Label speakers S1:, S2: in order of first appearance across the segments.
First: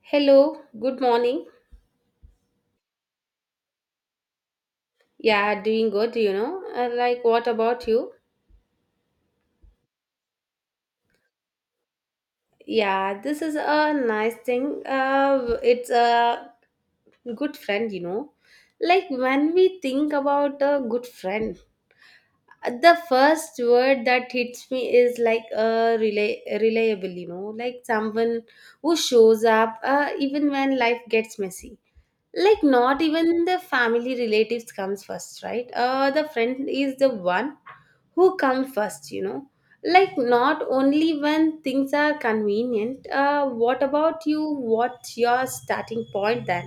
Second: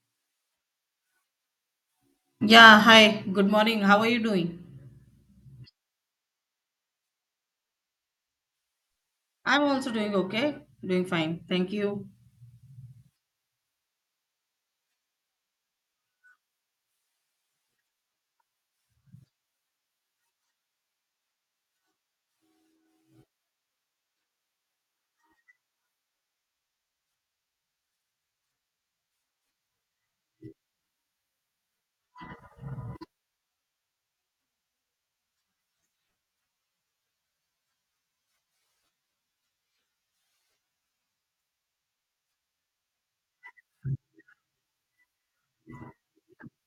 S1: Hello, good morning.
S2: Yeah, hi. Good morning. How are you doing?
S1: Yeah, doing good, you know. What about you?
S2: I'm also doing okay. Doing fine. Thank you.
S1: Yeah, this is a nice thing. It's a good friend, you know. Like, when we think about a good friend, the first word that hits me is like a reliable, you know, like someone who shows up even when life gets messy. Like, not even the family relatives comes first, right? The friend is the one who come first, you know, like not only when things are convenient. What about you, what's your starting point then?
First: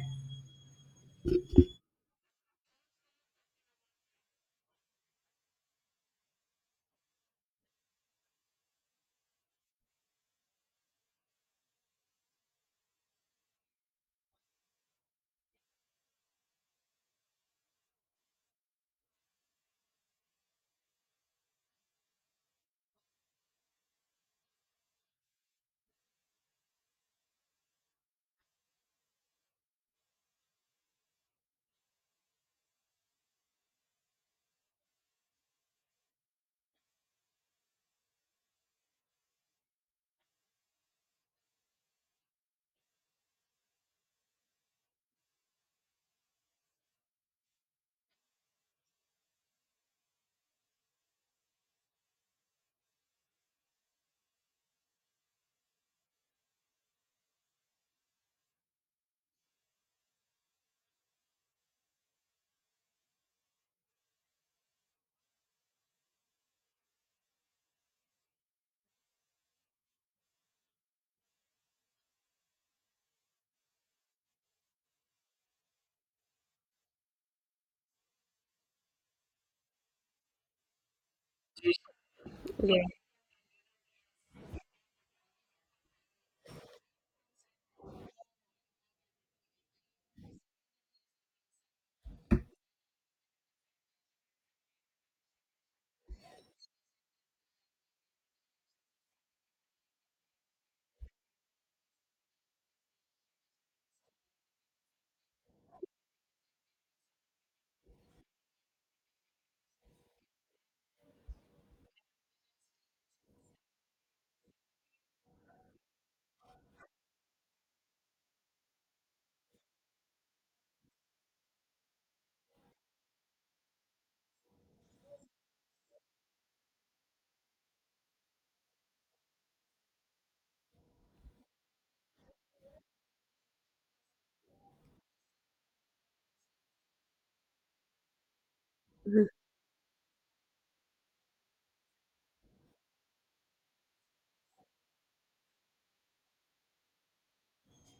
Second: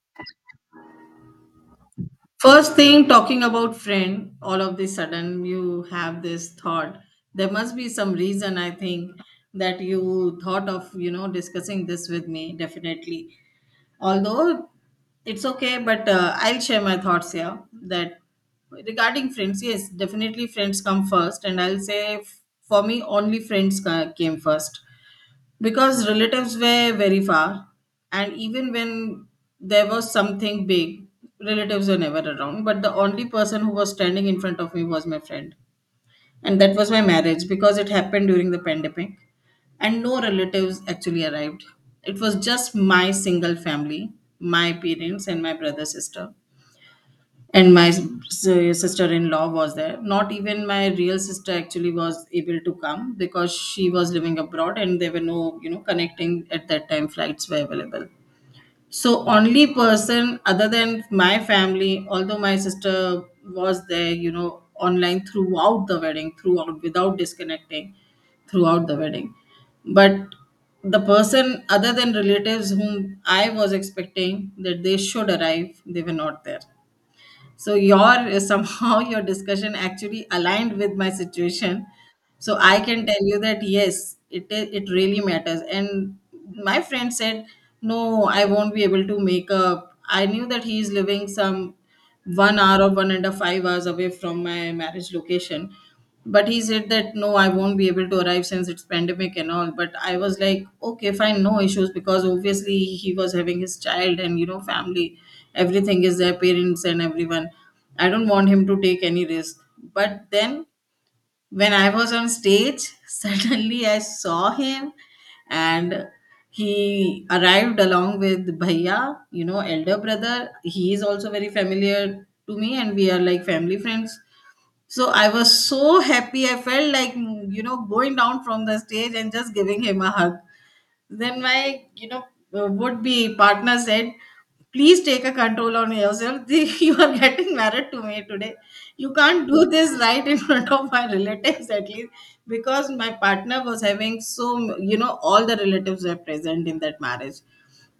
S2: First thing, talking about friend, all of the sudden you have this thought. There must be some reason, I think, that you thought of, discussing this with me, definitely. Although it's okay, but I'll share my thoughts here that regarding friends, yes, definitely friends come first. And I'll say, for me, only friends came first, because relatives were very far. And even when there was something big, relatives were never around, but the only person who was standing in front of me was my friend. And that was my marriage, because it happened during the pandemic, and no relatives actually arrived. It was just my single family, my parents and my brother, sister, and my sister-in-law was there. Not even my real sister actually was able to come, because she was living abroad and there were no connecting at that time, flights were available. So only person other than my family, although my sister was there, online throughout the wedding, throughout without disconnecting, throughout the wedding. But the person other than relatives whom I was expecting that they should arrive, they were not there. So your somehow your discussion actually aligned with my situation. So I
S1: Yeah.
S2: can tell you that yes, it really matters. And my friend said, no, I won't be able to make up. I knew that he is living some 1 hour or one and a 5 hours away from my marriage location. But he said that no, I won't be able to arrive since it's pandemic and all, but I was like, okay, fine, no issues, because obviously he was having his child and family, everything is their parents and everyone. I don't want him to take any risk. But then when I was on stage suddenly I saw him, and he arrived along with bhaiya, elder brother. He is also very familiar to me, and we are like family friends. So I was so happy. I felt like, going down from the stage and just giving him a hug. Then my, would be partner said, please take a control on yourself. You are getting married to me today. You can't do this right in front of my relatives at least, because my partner was having so, all the relatives were present in that marriage.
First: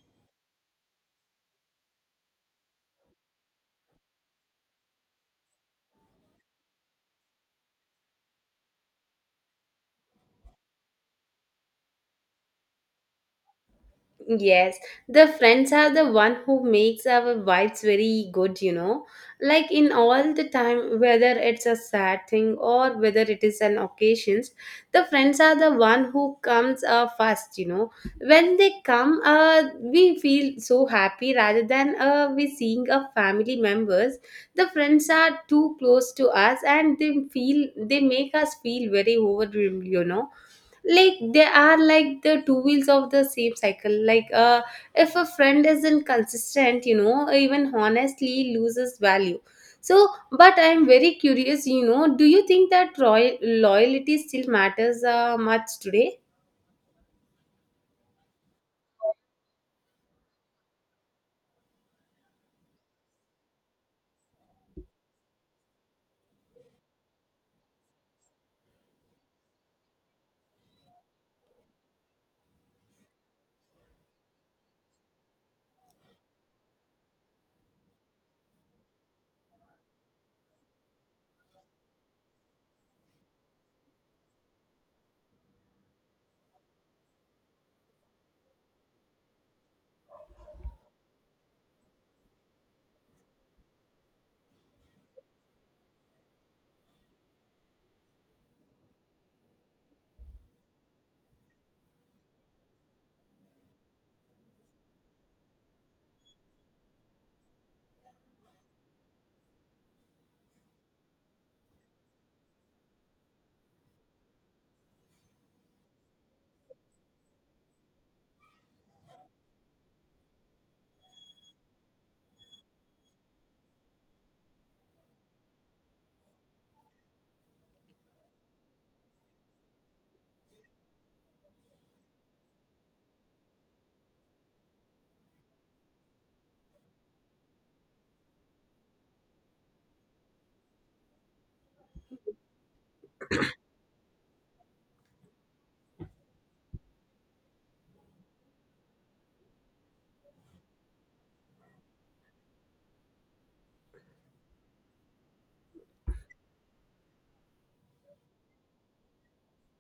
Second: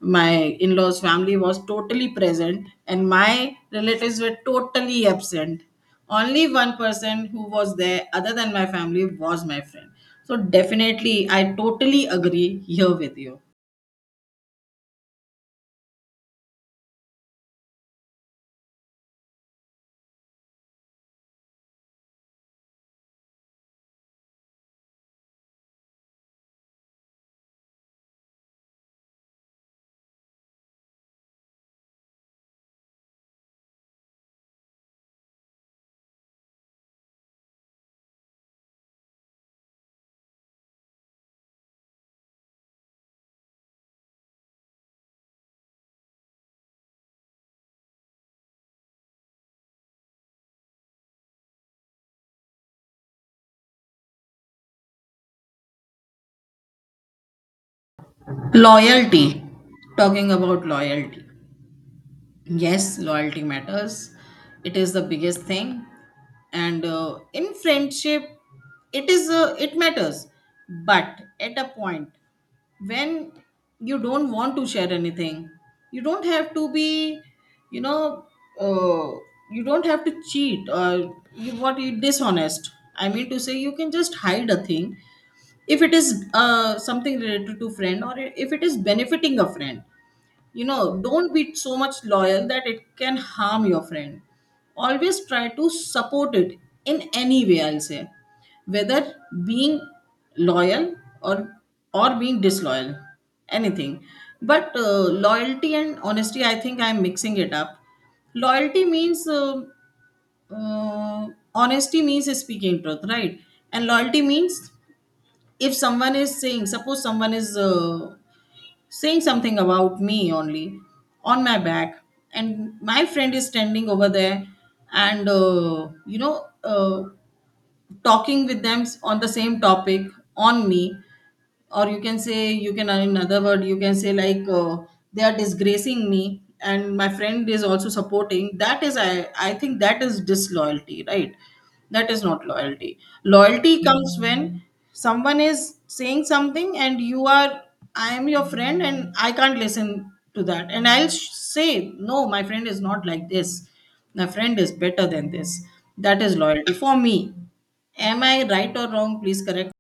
S2: My in-laws family was totally present, and my relatives were totally absent. Only one person who was there other than my family was my friend. So definitely I totally agree here with you.
S1: Yes, the friends are the one who makes our vibes very good, you know. Like in all the time, whether it's a sad thing or whether it is an occasions, the friends are the one who comes first, you know. When they come, we feel so happy rather than we seeing a family members. The friends are too close to us and they feel they make us feel very overwhelmed, you know, like they are like the two wheels of the same cycle. If a friend isn't consistent, you know, even honestly loses value. So, but I'm very curious, you know, do you think that loyalty still matters much today?
S2: Loyalty. Talking about loyalty, yes, loyalty matters. It is the biggest thing. And in friendship, it matters. But at a point, when you don't want to share anything, you don't have to be, you know uh, you don't have to cheat or you what you dishonest. I mean to say, you can just hide a thing, if it is something related to friend, or if it is benefiting a friend. Don't be so much loyal that it can harm your friend. Always try to support it, in any way, I'll say, whether being loyal, or or being disloyal, anything. But loyalty and honesty, I think I'm mixing it up. Loyalty means, uh, honesty means speaking truth, right? And loyalty means, if someone is saying, suppose someone is saying something about me only, on my back, and my friend is standing over there and talking with them on the same topic on me. Or you can say, you can in another word you can say, like, they are disgracing me and my friend is also supporting, that is, I think that is disloyalty, right? That is not loyalty. Loyalty comes when someone is saying something and you are, I am your friend and I can't listen to that, and I'll say, no, my friend is not like this, my friend is better than this. That is loyalty for me. Am I right or wrong? Please correct.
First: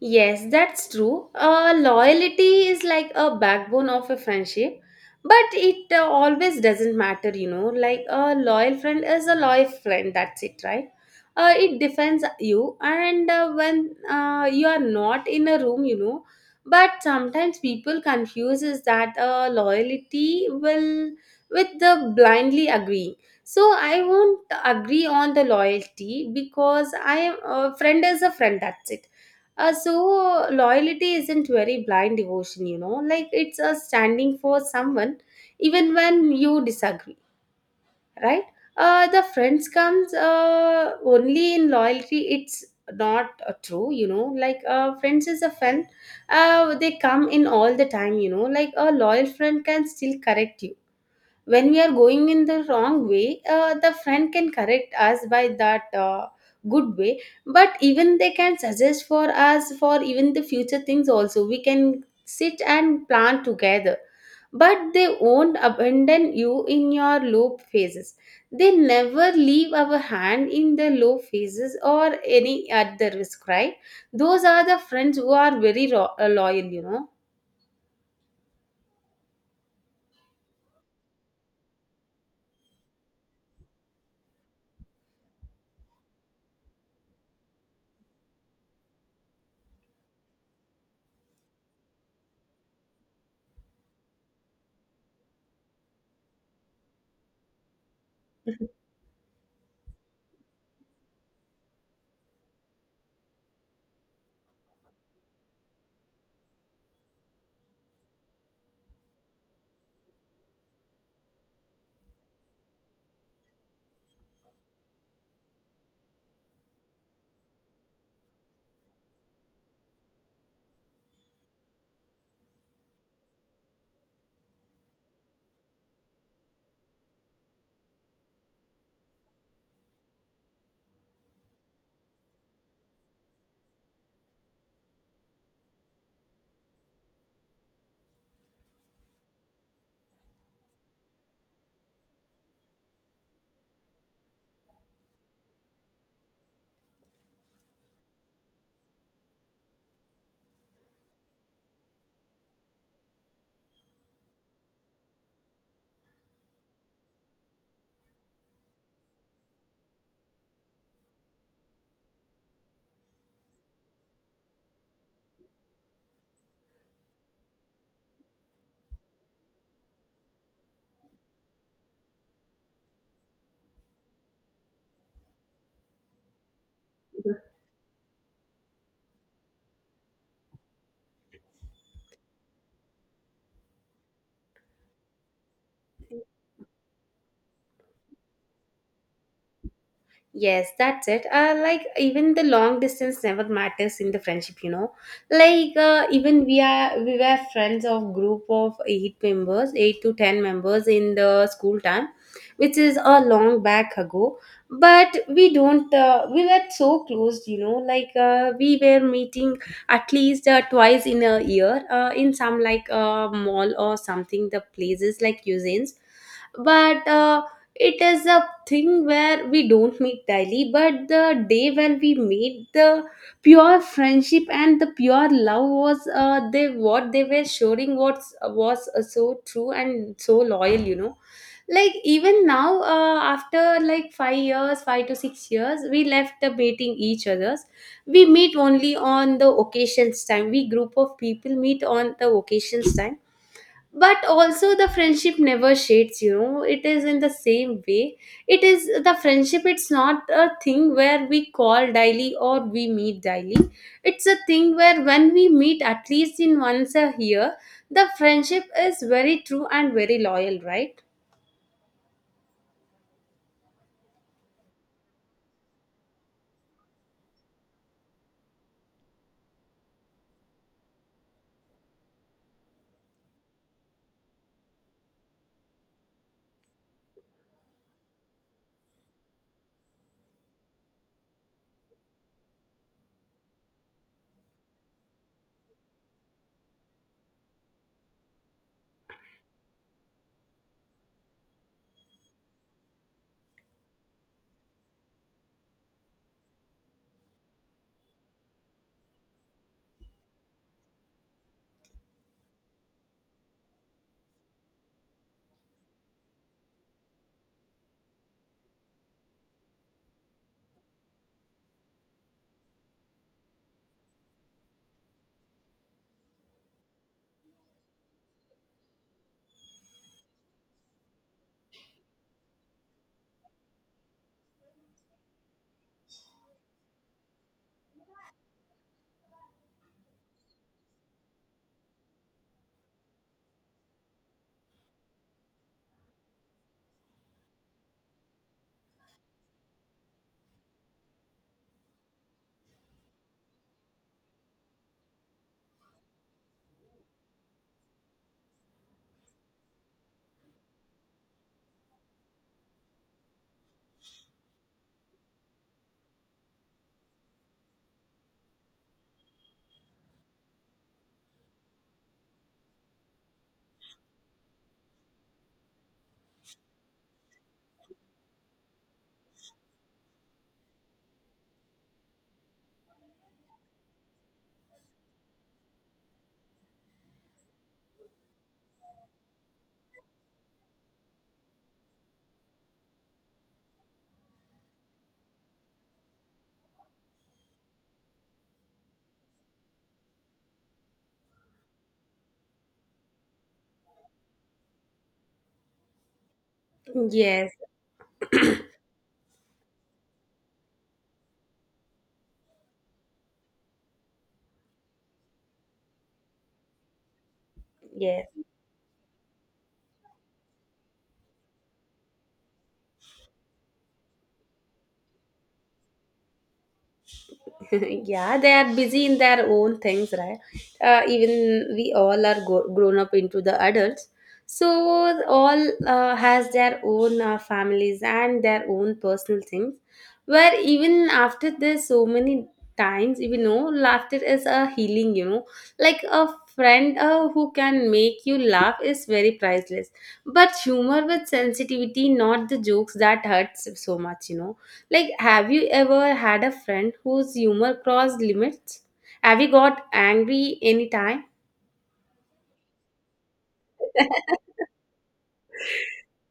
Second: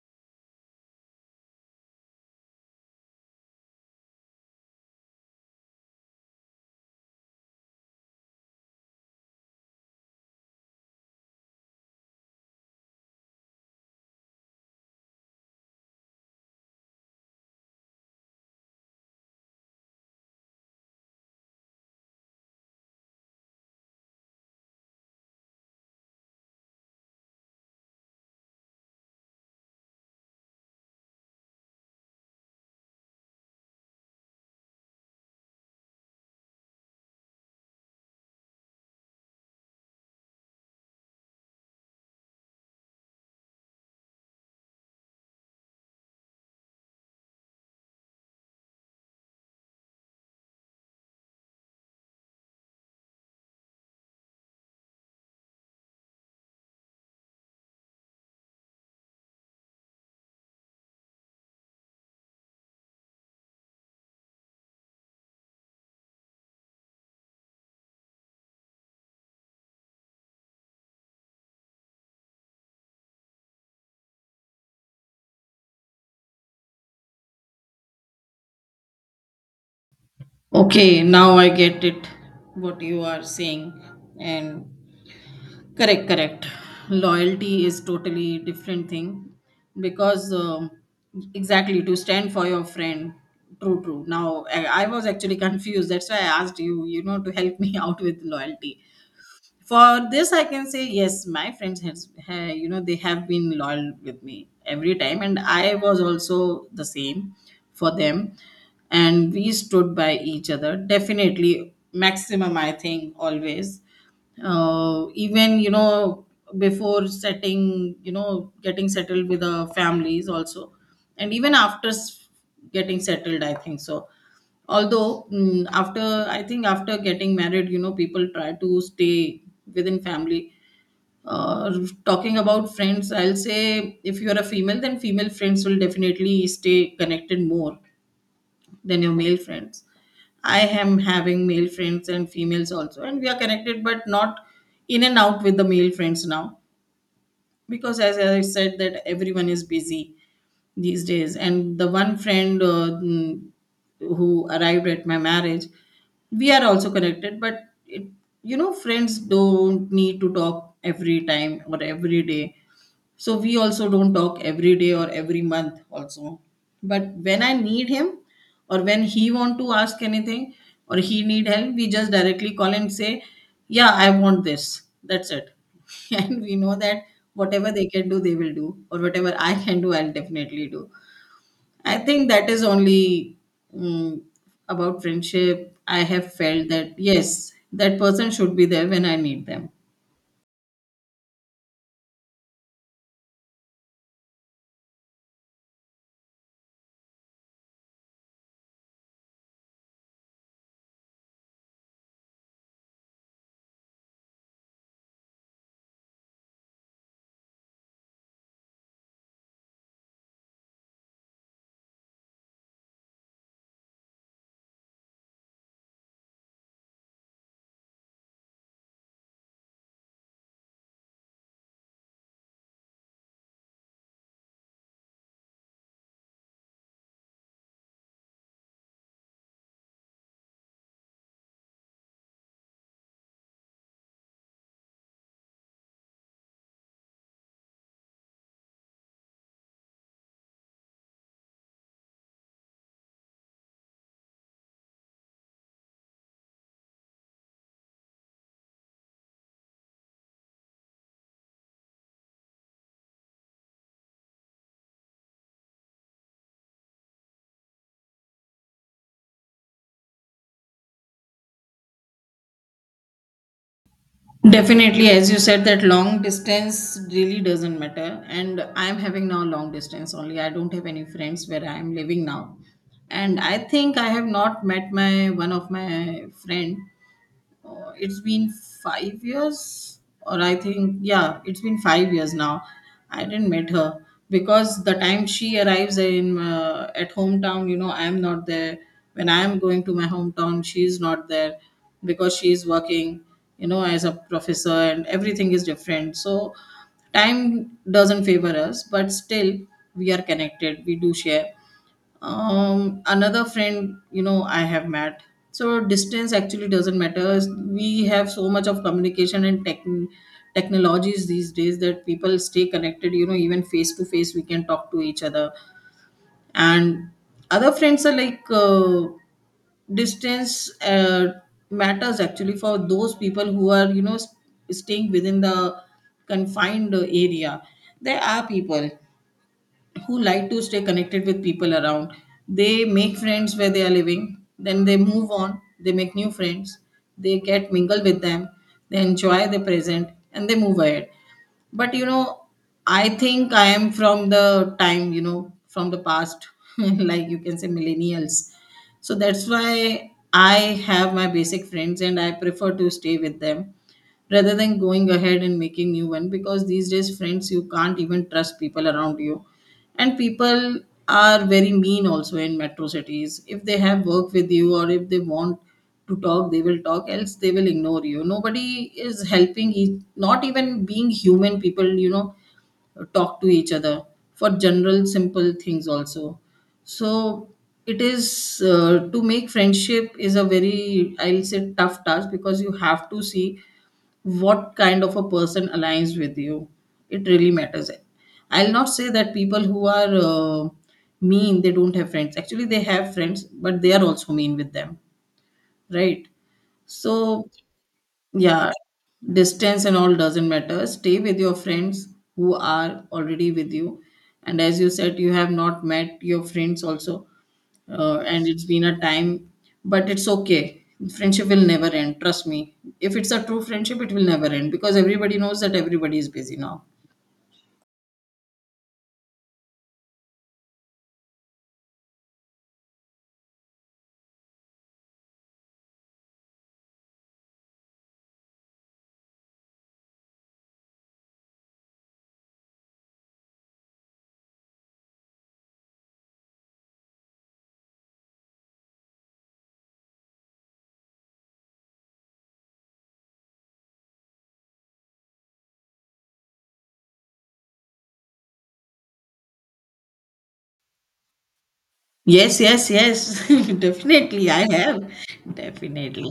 S1: Yes, that's true. Loyalty is like a backbone of a friendship, but it always doesn't matter, you know. Like a loyal friend is a loyal friend, that's it, right? It defends you, and when you are not in a room, you know. But sometimes people confuses that loyalty will with the blindly agreeing. So I won't agree on the loyalty because I am a friend is a friend. That's it. So loyalty isn't very blind devotion, you know, like it's a standing for someone even when you disagree, right? The friends comes only in loyalty. It's not true, you know. Like friends is a friend. They come in all the time, you know. Like a loyal friend can still correct you when we are going in the wrong way. The friend can correct us by that good way, but even they can suggest for us for even the future things also. We can sit and plan together, but they won't abandon you in your low phases. They never leave our hand in the low phases or any at the risk, right? Those are the friends who are very loyal, you know.
S2: Okay, now I get it what you are saying, and correct, correct, loyalty is totally different thing, because exactly to stand for your friend. True, true. Now I was actually confused, that's why I asked you, you know to help me out with loyalty. For this, I can say, yes, my friends has, they have been loyal with me every time, and I was also the same for them. And we stood by each other, definitely, maximum I think always. Even, before setting, getting settled with the families also. And even after getting settled, I think so. Although, after, I think, after getting married, people try to stay within family. uh, Talking about friends, I'll say, if you're a female, then female friends will definitely stay connected more than your male friends. I am having male friends and females also, and we are connected, but not in and out with the male friends now, because, as I said, that everyone is busy these days. And the one friend, who arrived at my marriage, we are also connected, but it, friends don't need to talk every time or every day. So we also don't talk every day or every month also. But when I need him, or when he want to ask anything or he need help, we just directly call and say, yeah, I want this. That's it. And we know that whatever they can do, they will do. Or whatever I can do, I'll definitely do. I think that is only, mm about friendship. I have felt that yes, that person should be there when I need them.
S1: Yes, that's it. Like even the long distance never matters in the friendship, you know. Like even we were friends of group of eight members, eight to ten members in the school time, which is a long back ago. But we don't. We were so close, you know. Like we were meeting at least twice in a year in some mall or something. The places like cuisines, but. It is a thing where we don't meet daily, but the day when we meet the pure friendship and the pure love was they what they were showing was so true and so loyal, you know. Like even now after like 5 years 5 to 6 years we left the meeting each others. We meet only on the occasions time. We group of people meet on the occasions time, but also the friendship never shades, you know. It is in the same way. It is the friendship, it's not a thing where we call daily or we meet daily. It's a thing where when we meet at least in once a year, the friendship is very true and very loyal, right?
S2: Definitely, as you said, that long distance really doesn't matter. And I'm having now long distance only. I don't have any friends where I'm living now. And I think I have not met my one of my friend, it's been 5 years, or I think, yeah, it's been 5 years now. I didn't meet her, because the time she arrives in at hometown, I am not there. When I am going to my hometown, she is not there, because she is working, as a professor, and everything is different. So time doesn't favor us, but still we are connected, we do share. Another friend, I have met. So distance actually doesn't matter. We have so much of communication and tech technologies these days that people stay connected, even face to face we can talk to each other. And other friends are like, distance, matters actually for those people who are, staying within the confined area. There are people who like to stay connected with people around. They make friends where they are living, then they move on, they make new friends, they get mingle with them, they enjoy the present, and they move ahead. But you know, I think I am from the time, from the past, like you can say millennials. So that's why I have my basic friends and I prefer to stay with them, rather than going ahead and making new one, because these days friends you can't even trust people around you. And people are very mean also in metro cities. If they have work with you or if they want to talk they will talk, else they will ignore you. Nobody is helping each, not even being human, people, talk to each other for general simple things also. So it is, to make friendship is a very, I'll say, tough task, because you have to see what kind of a person aligns with you. It really matters. I'll not say that people who are, uh, mean, they don't have friends, actually they have friends, but they are also mean with them, right? So,
S1: Yes.
S2: yeah, distance and all doesn't matter, stay with your friends who are already with you. And as you said, you have not met your friends also,
S1: Yes.
S2: and it's been a time. But it's okay, friendship will never end, trust me. If it's a true friendship, it will never end, because everybody knows that everybody is busy now.
S1: Yeah, they are busy in their own things, right? Even we all are grown up into the adults. So all has their own families and their own personal things. Where even after this, so many times, you know, laughter is a healing. You know, like a friend who can make you laugh is very priceless. But humor with sensitivity, not the jokes that hurts so much. You know, like, have you ever had a friend whose humor crossed limits? Have you got angry anytime?
S2: Yes, yes, yes, definitely I have. Definitely.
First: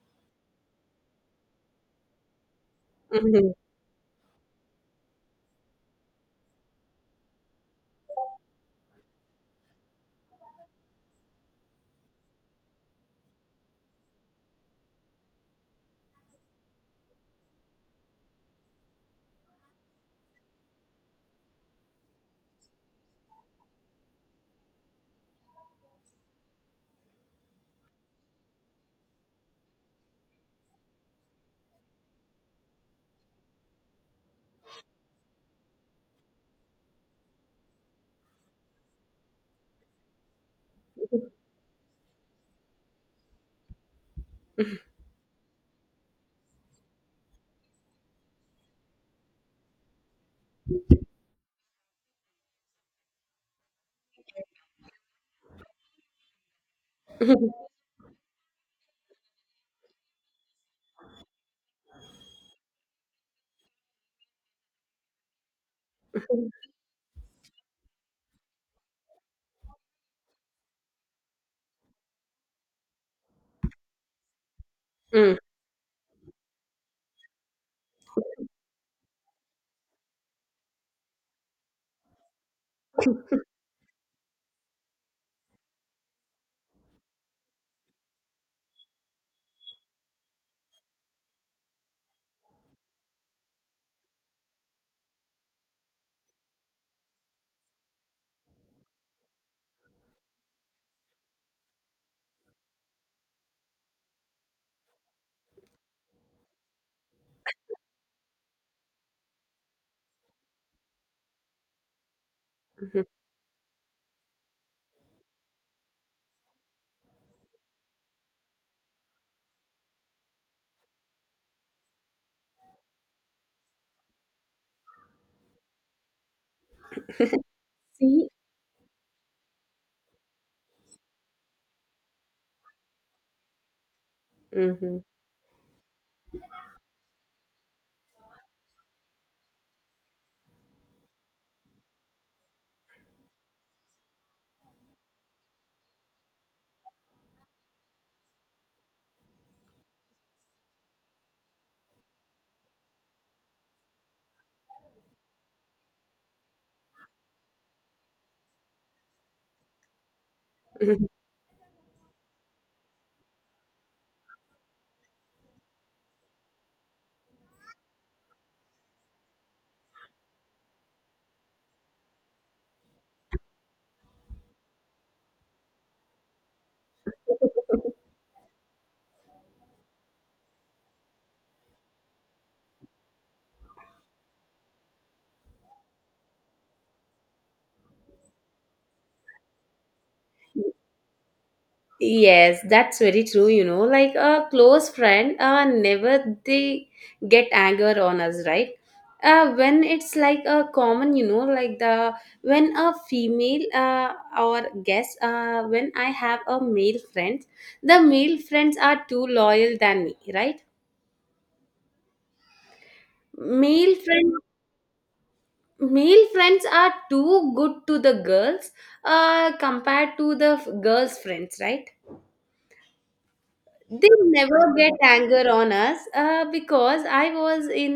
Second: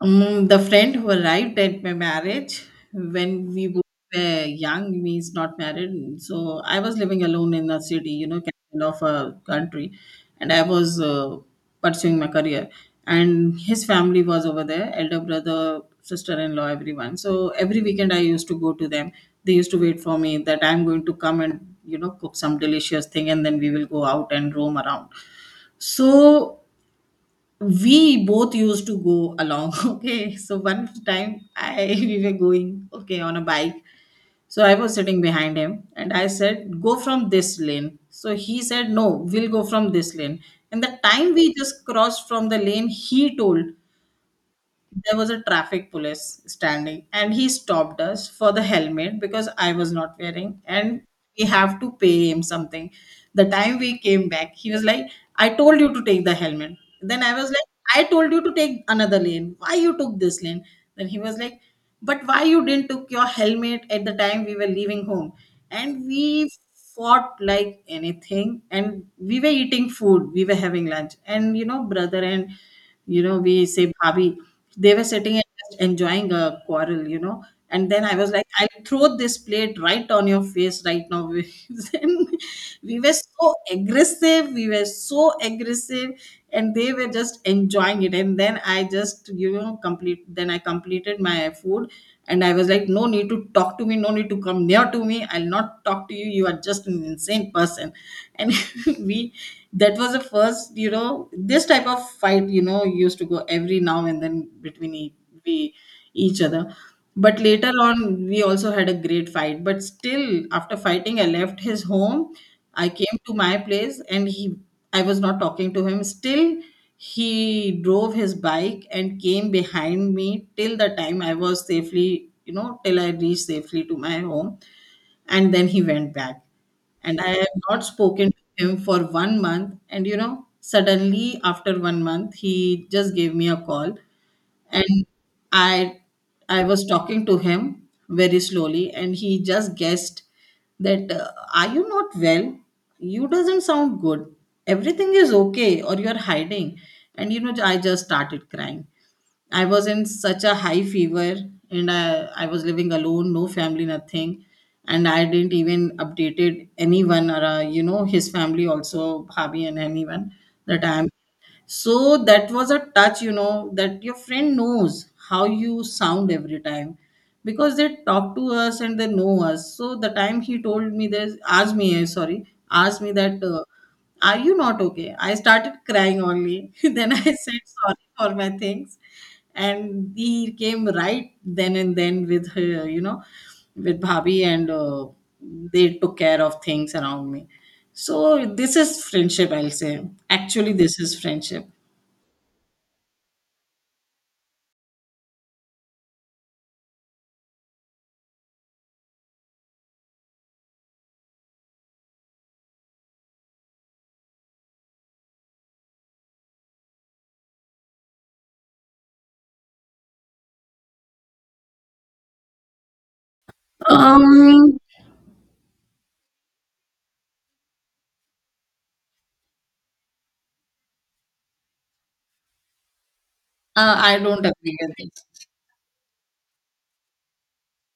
S2: The friend who arrived at my marriage, when we both were young, me is not married. So I was living alone in a city, capital of a country, and I was pursuing my career. And his family was over there, elder brother, sister-in-law, everyone. So every weekend I used to go to them. They used to wait for me that I'm going to come and cook some delicious thing, and then we will go out and roam around. So we both used to go along. Okay, so one time I we were going, okay, on a bike. So I was sitting behind him, and I said, go from this lane. So he said, no, we'll go from this lane. And the time we just crossed from the lane, he told, there was a traffic police standing, and he stopped us for the helmet because I was not wearing, and we have to pay him something. The time we came back, he was like, I told you to take the helmet. Then I was like, I told you to take another lane. Why you took this lane? Then he was like, but why you didn't took your helmet at the time we were leaving home? And we fought like anything, and we were eating food. We were having lunch, and you know, brother and we say "Bhabi," they were sitting
S1: Mm.
S2: and just enjoying a quarrel, you know. And then I was like, I'll throw this plate right on your face right now. Then we were so aggressive, we were so aggressive, and they were just enjoying it. And then I just completed my food. And I was like, no need to talk to me, no need to come near to me, I'll not talk to you, you are just an insane person. And we that was the first, you know, this type of fight, you know, used to go every now and then between e- we each other. But later on, we also had a great fight. But still, after fighting, I left his home. I
S1: Mhm.
S2: came to my place, and he I was not talking to him still. He drove his bike and came behind me till the time I was safely, you know, till I reached safely to my home. And then he went back. And I have not
S1: See?
S2: spoken to him for 1 month. And you know, suddenly after 1 month, he just gave me a call,
S1: Mhm.
S2: and I I was talking to him very slowly, and he just guessed that are you not well? You doesn't sound good. Everything is okay, or you are hiding. And you know, I just started crying. I was in such a high fever, and I was living alone, no family, nothing. And I didn't even updated anyone or, you know, his family also, Bhabi and anyone that I am. So that was a touch, you know, that your friend knows how you sound every time, because they talk to us and they know us. So the time he told me this, asked me, sorry, asked me that, are you not okay? I started crying only. Then I said sorry for my things, and he came right then and then with her, you know, with Bhabi, and they took care of things around me. So this is friendship, I'll say. Actually, this is friendship.
S1: Yes, that's very true, you know. Like a close friend, never they get anger on us, right? When it's like a common, you know, like the when a female or guest, when I have a male friend, the male friends are too loyal than me, right? Male friend,
S2: Um,
S1: male friends are too good to the girls, compared to the girls' friends, right? They
S2: I don't
S1: never
S2: agree with
S1: get
S2: this.
S1: anger on us uh, because i was in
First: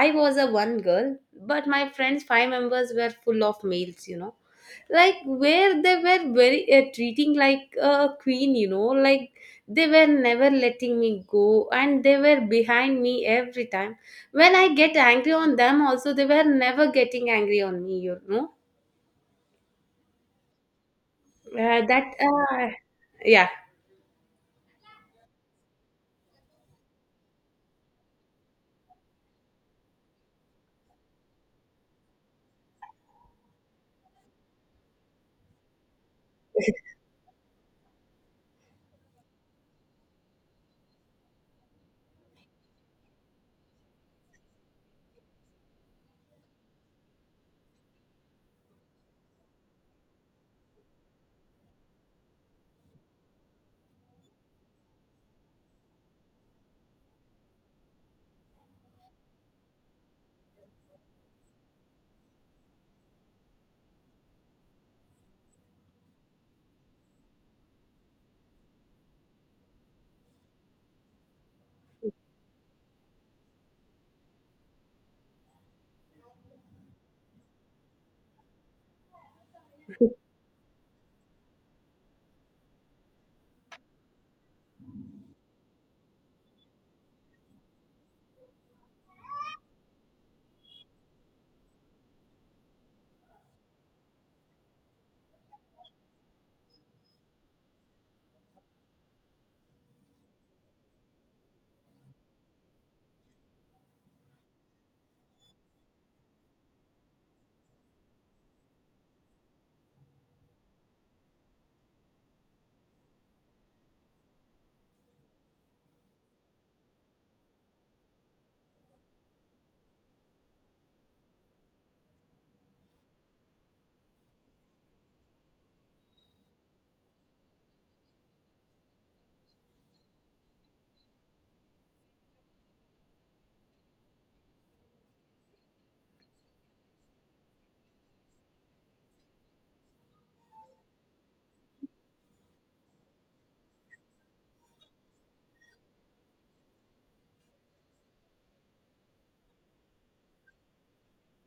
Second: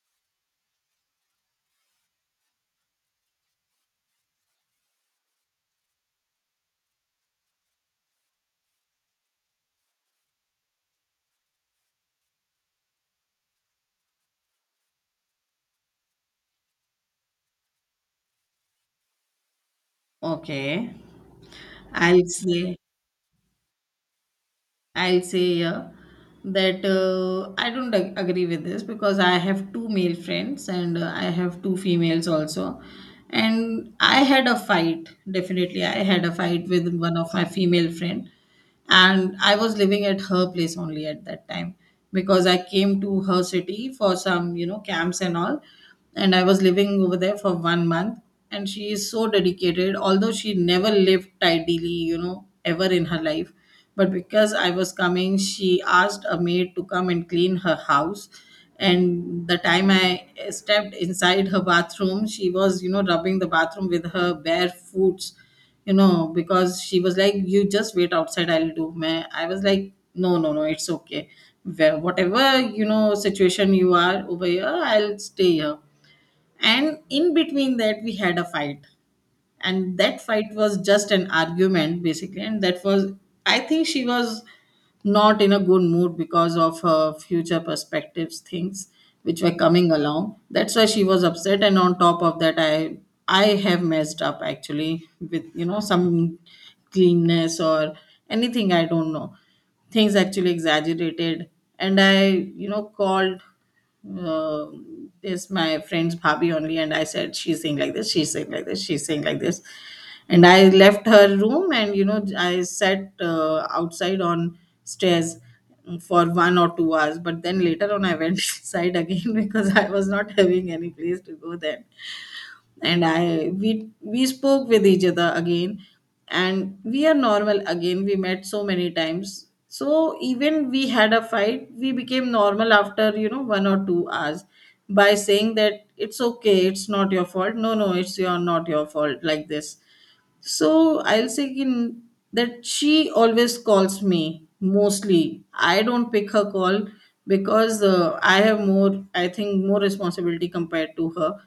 S1: i was a one girl, but my friends five members were full of males, you know, like where they were very treating like a queen, you know, like they were never letting me go and they were behind me every time. When I get angry on them also, they were never getting angry on me, you know.
S2: Okay,
S1: That
S2: I'll say.
S1: Yeah.
S2: I'll say yeah that I don't agree with this because I have two male friends, and I have two females also. And I had a fight, definitely. I had a fight with one of my female friend, and I was living at her place only at that time because I came to her city for some, you know, camps and all. And I was living over there for 1 month. And she is so dedicated, although she never lived tidily, you know, ever in her life, but because I was coming, she asked a maid to come and clean her house. And the time I stepped inside her bathroom, she was, you know, rubbing the bathroom with her bare feet, you know, because she was like, you just wait outside, I'll do. Man, I was like, no, no, no, it's okay. Whatever, you know, situation you are over here, I'll stay here. And in between that, we had a fight, and that fight was just an argument basically. And that was, I think she was not in a good mood because of her future perspectives things which were coming along. That's why she was upset, and on top of that, I have messed up actually with, you know, some cleanness or anything, I don't know, things actually exaggerated. And I, you know, called this my friend's Bhabi only, and I said she's saying like this, she's saying like this, she's saying like this, and I left her room. And you know, I sat outside on stairs for 1 or 2 hours, but then later on I went inside again because I was not having any place to go then. And I we spoke with each other again. And we are normal again, we met so many times. So even we had a fight, we became normal after you know 1 or 2 hours, by saying that it's okay, it's not your fault, no, no, it's your not your fault, like this. So I'll say that she always calls me mostly. I don't pick her call because I have more, I think, more responsibility compared to her.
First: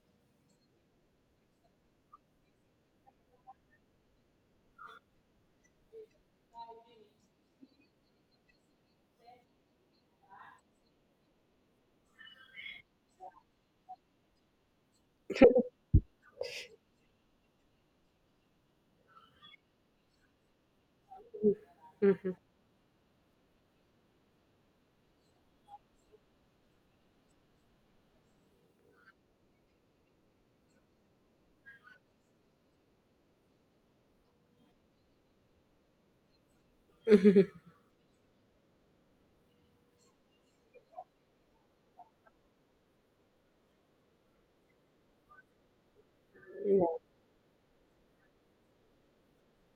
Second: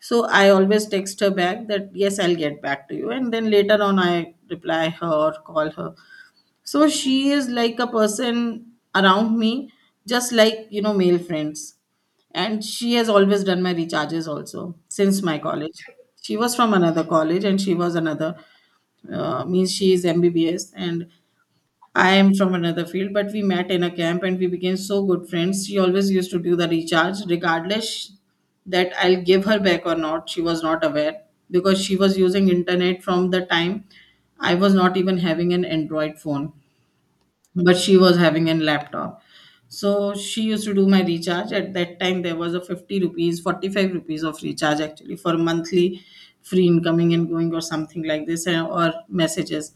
S2: So I always text her back that yes, I'll get back to you, and then later on I reply her or call her. So she is like a person around me, just like you know, male friends. And she has always done my recharges also since my college. She was from another college, and she was another means she is MBBS, and I am
S1: Mhm.
S2: from another field, but we met in a camp and we became so good friends. She always used to do the recharge, regardless that I'll give her back or not. She was not aware because she was using internet from the time I was not even having an Android phone, but she was having a laptop. So she used to do my recharge. At that time, there was a ₹50, ₹45 of recharge actually for monthly free
S1: Yeah.
S2: incoming and going or something like this, or messages.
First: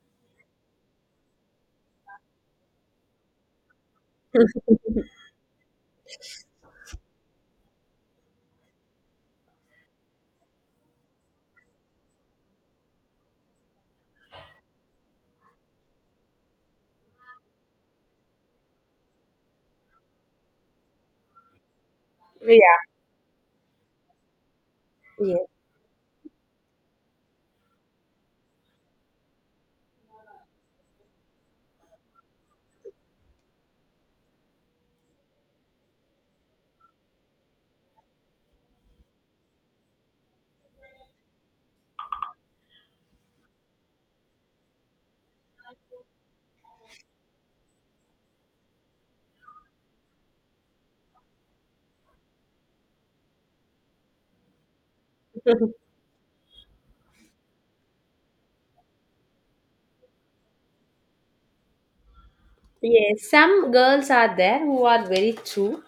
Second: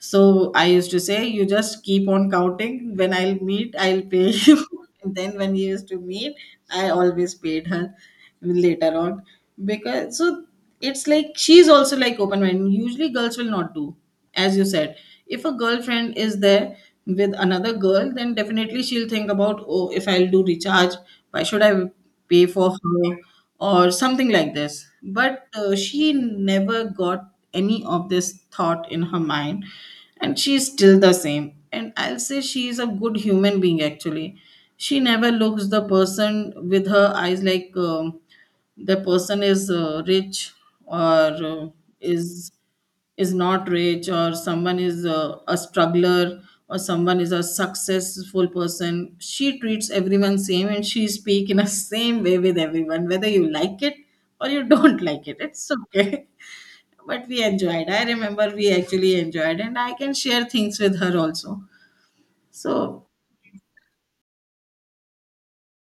S2: So I used to say, you just keep on counting. When I'll meet, I'll pay you. And then when we used to meet, I always paid her later on. Because so it's like she's also like open minded. Usually girls will not do, as you said. If a girlfriend is there with another girl, then definitely she'll think about, oh, if I'll do recharge, why should I pay for her? Or something like this.
S1: Yeah.
S2: But she never got any of this thought in her mind, and she's still the same. And I'll say she is a good human being actually. She never looks the person with her eyes like the person is rich or uh, is is not rich, or someone is a struggler, or someone is a successful person. She treats everyone same, and she speak in a same way with everyone, whether you like it or you don't like it, it's okay. But we enjoyed, I remember we actually enjoyed, and I can share things with her also. So
S1: Yes, some girls are there who are very true.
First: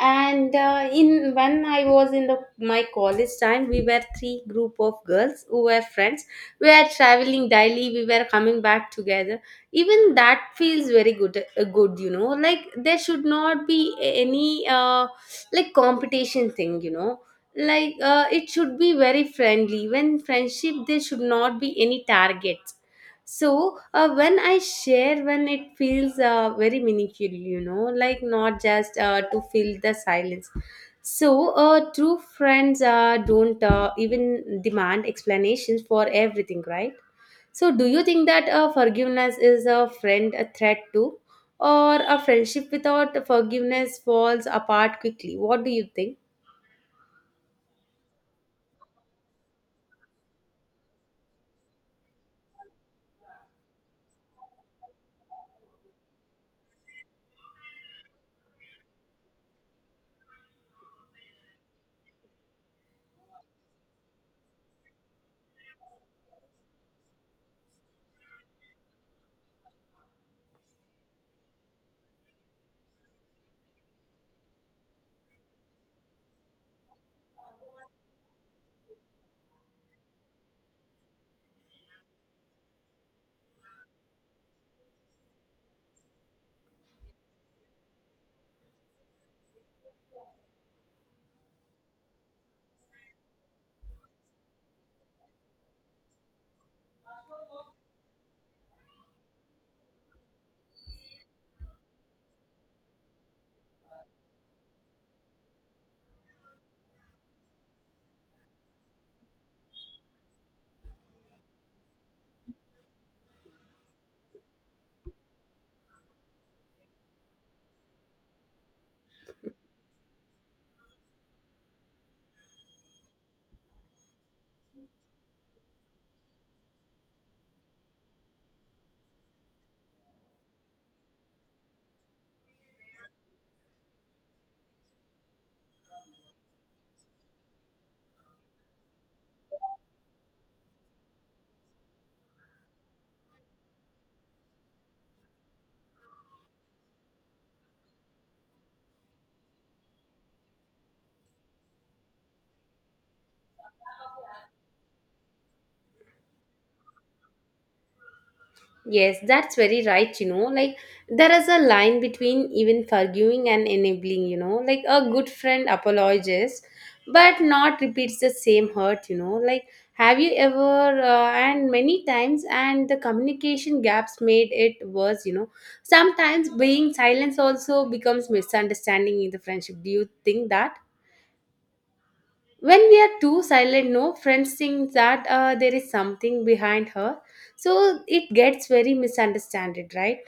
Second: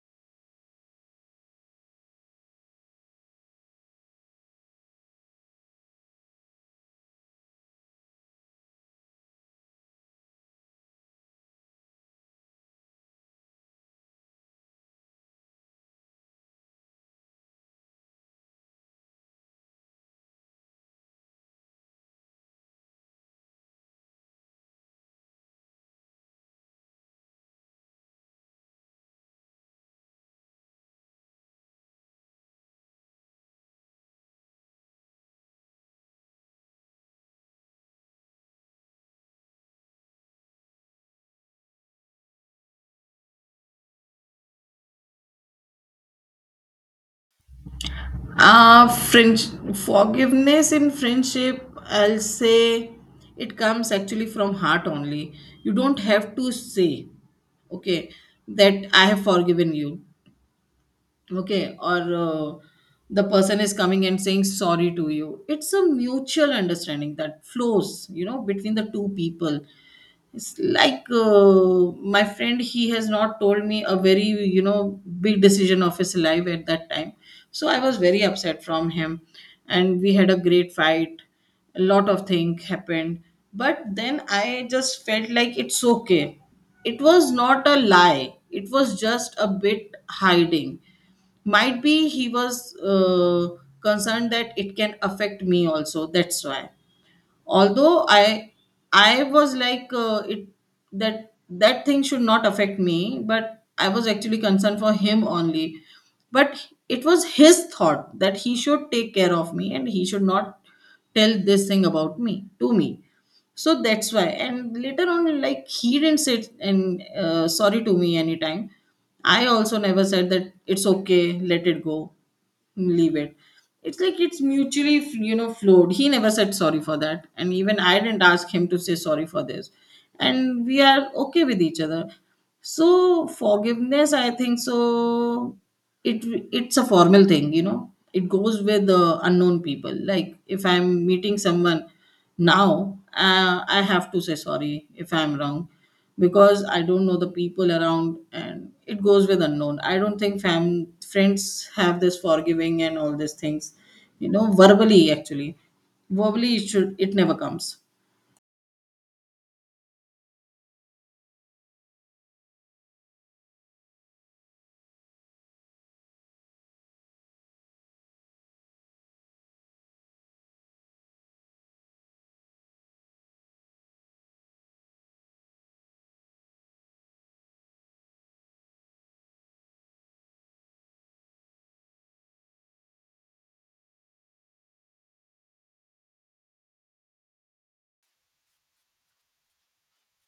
S1: And in when I was in the my college time, we were three group of girls who were friends. We were traveling daily. We were coming back together. Even that feels very good. Good, you know. Like there should not be any like competition thing, you know. Like it should be very friendly. When friendship, there should not be any targets. So when I share, when it feels very meaningful, you know, like not just to fill the silence. So true friends don't even demand explanations for everything, right? So do you think that forgiveness is a friend a threat too, or a friendship without forgiveness falls apart quickly? What do you think?
S2: French forgiveness in friendship, I'll say it comes actually from heart only. You don't have to say, okay, that I have forgiven you, okay, or the person is coming and saying sorry to you. It's a mutual understanding that flows, you know, between the two people. It's like my friend, he has not told me a very, you know, big decision of his life at that time. So I was very upset from him. And we had a great fight. A lot of things happened. But then I just felt like it's okay. It was not a lie, it was just a bit hiding. Might be he was concerned that it can affect me also. That's why although I was like it that thing should not affect me, but I was actually concerned for him only. But it was his thought that he should take care of me, and he should not tell this thing about me to me. So that's why, and later on, like he didn't say and sorry to me anytime. I also never said that it's okay, let it go, leave it. It's like it's mutually you know flowed. He never said sorry for that, and even I didn't ask him to say sorry for this. And we are okay with each other. So forgiveness, I think so, it it's a formal thing, you know, it goes with unknown people. Like if I'm meeting someone now, I have to say sorry if I'm wrong, because I don't know the people around, and it goes with unknown. I don't think fam friends have this forgiving and all these things. You know, verbally actually. Verbally it never comes.
S1: Yes, that's very right, you know. Like, there is a line between even forgiving and enabling, you know. Like, a good friend apologizes, but not repeats the same hurt, you know. Like, have you ever, and many times, and the communication gaps made it worse, you know. Sometimes being silence also becomes misunderstanding in the friendship. Do you think that? When we are too silent, no, friends think that there is something behind her. So it gets very misunderstood, right?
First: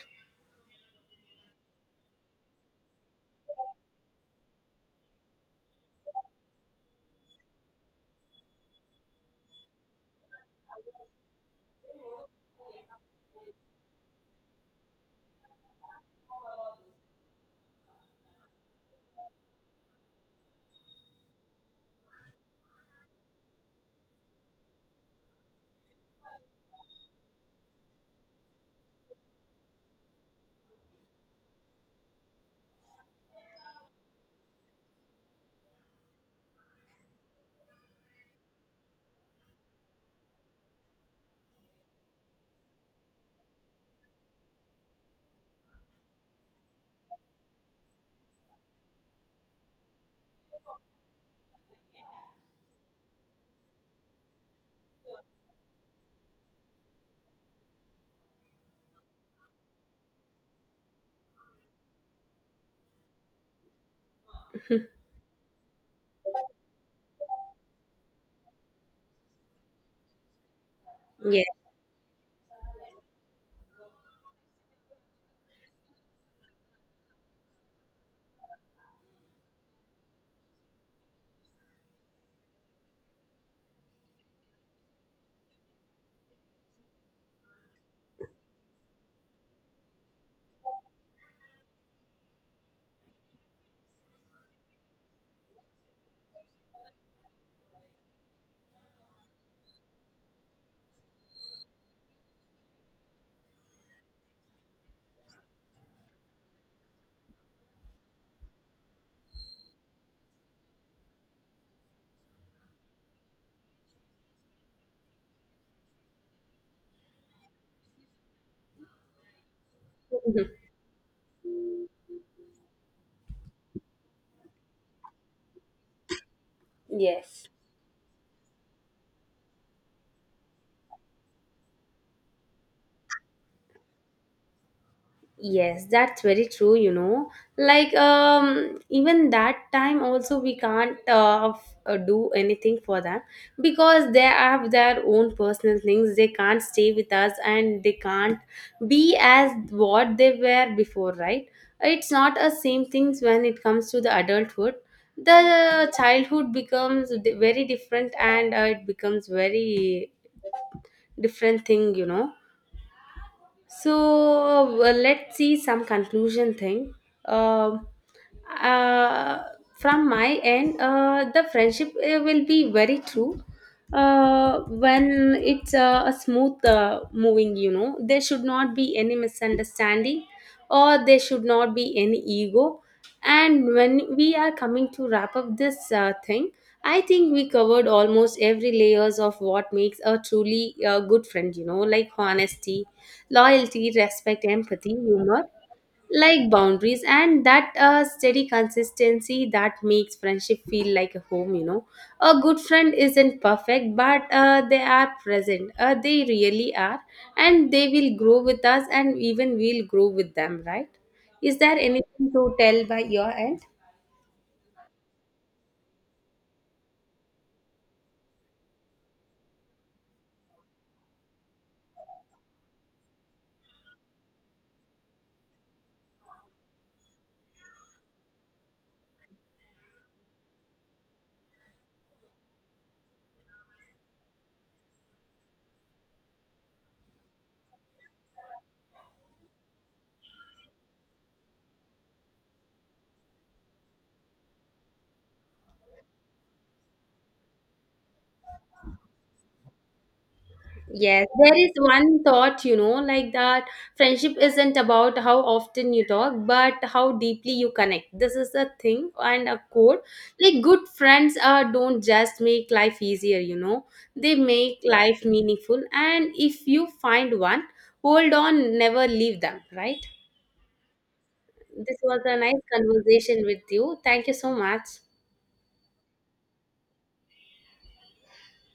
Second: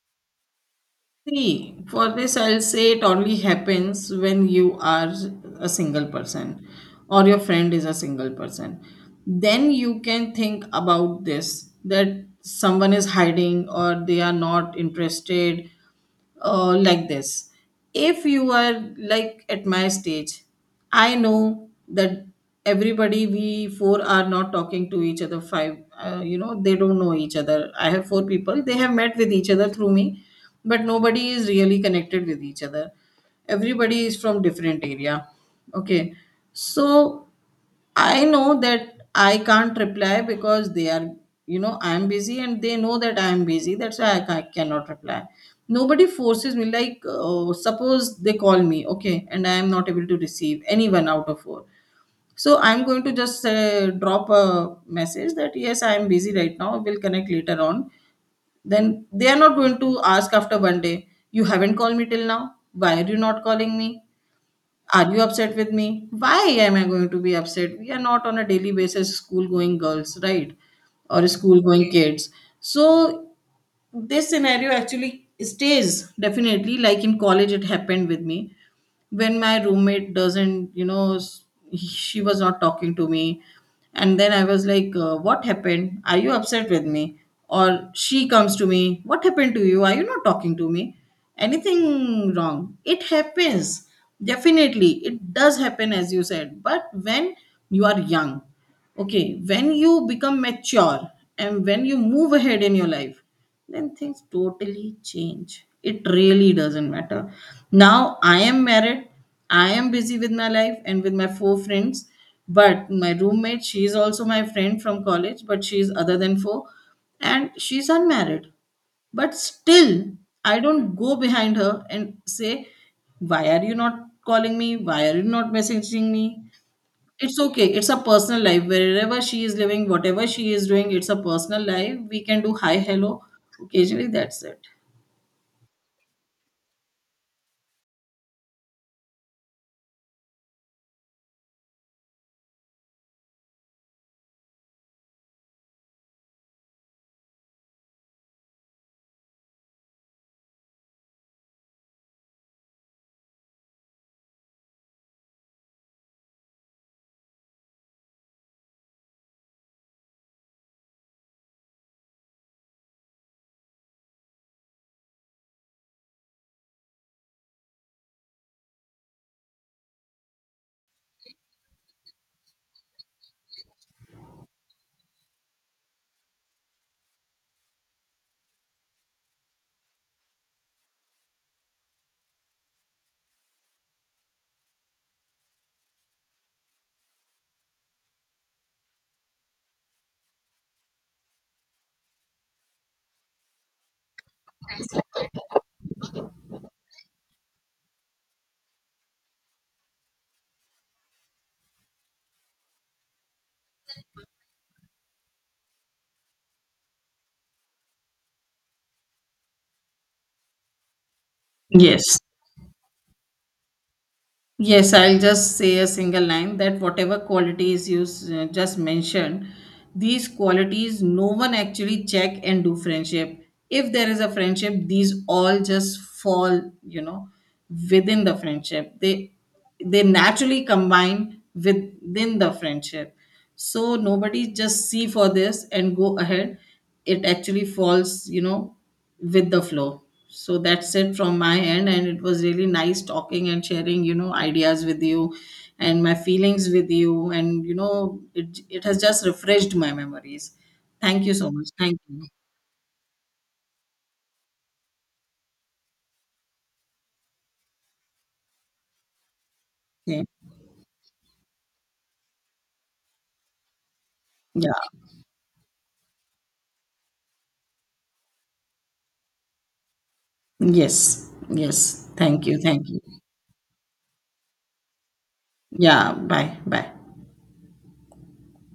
S2: See, for this I'll say it only happens when you are a single person or your friend is a single person. Then you can think about this that someone is hiding or they are not interested, like this, if you are, like, at my stage. I know that everybody, we four are not talking to each other, five. You know, they don't know each other. I have four people, they have met with each other through me, but nobody is really connected with each other. Everybody is from different area. Okay. So I know that I can't reply because they are, you know, I'm busy and they know that I'm busy. That's why I cannot reply. Nobody forces me. Like, suppose they call me, okay, and I am not able to receive anyone out of four. So I'm going to just drop a message that, yes, I am busy right now. We'll connect later on. Then they are not going to ask after one day, you haven't called me till now. Why are you not calling me? Are you upset with me? Why am I going to be upset? We are not on a daily basis school going girls, right? Or
S1: Yes.
S2: school going kids. So this scenario actually stays. Definitely, like in college it happened with me, when my roommate doesn't, she was not talking to me. And then I was like, what happened, are you upset with me? Or she comes to me, what happened to you, are you not talking to me, anything wrong? It happens. Definitely it does happen, as you said, but when you are young. Okay, when you become mature and when you move ahead in your life, then things totally change. It really doesn't matter. Now I am married, I am busy with my life and with my four friends. But my roommate, she is also my friend from college, but she is other than four, and she's unmarried. But still,
S1: Mhm.
S2: I don't go behind her and say, why are you not calling me? Why are you not messaging me? It's
S1: Yes.
S2: okay. It's a personal life. Wherever she is living, whatever she is doing, it's a personal life. We can do hi, hello occasionally. That's it.
S1: Yes, that's very true, you know. Like, um, even that time also we can't do anything for them because they have their own personal things. They can't stay with us and they can't be as what they were before, right? It's not a same things when it comes to the adulthood. The childhood becomes very different and it becomes very different thing, you know. So well, let's see some conclusion thing. Um uh, from my end, the friendship will be very true when it's a smooth moving. You know, there should not be any misunderstanding or there should not be any ego. And when we are coming to wrap up this thing, I think we covered almost every layers of what makes a truly good friend, you know, like honesty, loyalty, respect, empathy, humor, like boundaries and that steady consistency that makes friendship feel like a home, you know. A good friend isn't perfect, but they really are, and they will grow with us and even we'll grow with them, right? Is there
S2: Yes.
S1: anything to tell by your end?
S2: Yes, I'll just say a single line that whatever qualities you just mentioned, these qualities no one actually check and do friendship. If there is a friendship, these all just fall, you know, within the friendship. They naturally combine within the friendship. So nobody just see for this and go ahead. It actually falls, you know, with the flow. So that's it from my end. And it was really nice talking and sharing, you know, ideas with you and my feelings with you. And, you know, it has just refreshed my memories. Thank
S1: Yes,
S2: you so
S1: there
S2: much.
S1: is
S2: Thank
S1: one
S2: you.
S1: thought, you know, like that friendship isn't about how often you talk, but how deeply you connect. This is a thing and a quote.
S2: Okay.
S1: Like good friends don't just make life easier, you know, they make
S2: Yeah.
S1: life meaningful. And if you find one, hold on, never leave them, right?
S2: Yes.
S1: This
S2: Yes.
S1: was a
S2: Thank you.
S1: nice
S2: Thank you.
S1: conversation with you. Thank you so much.
S2: Yeah. Bye. Bye.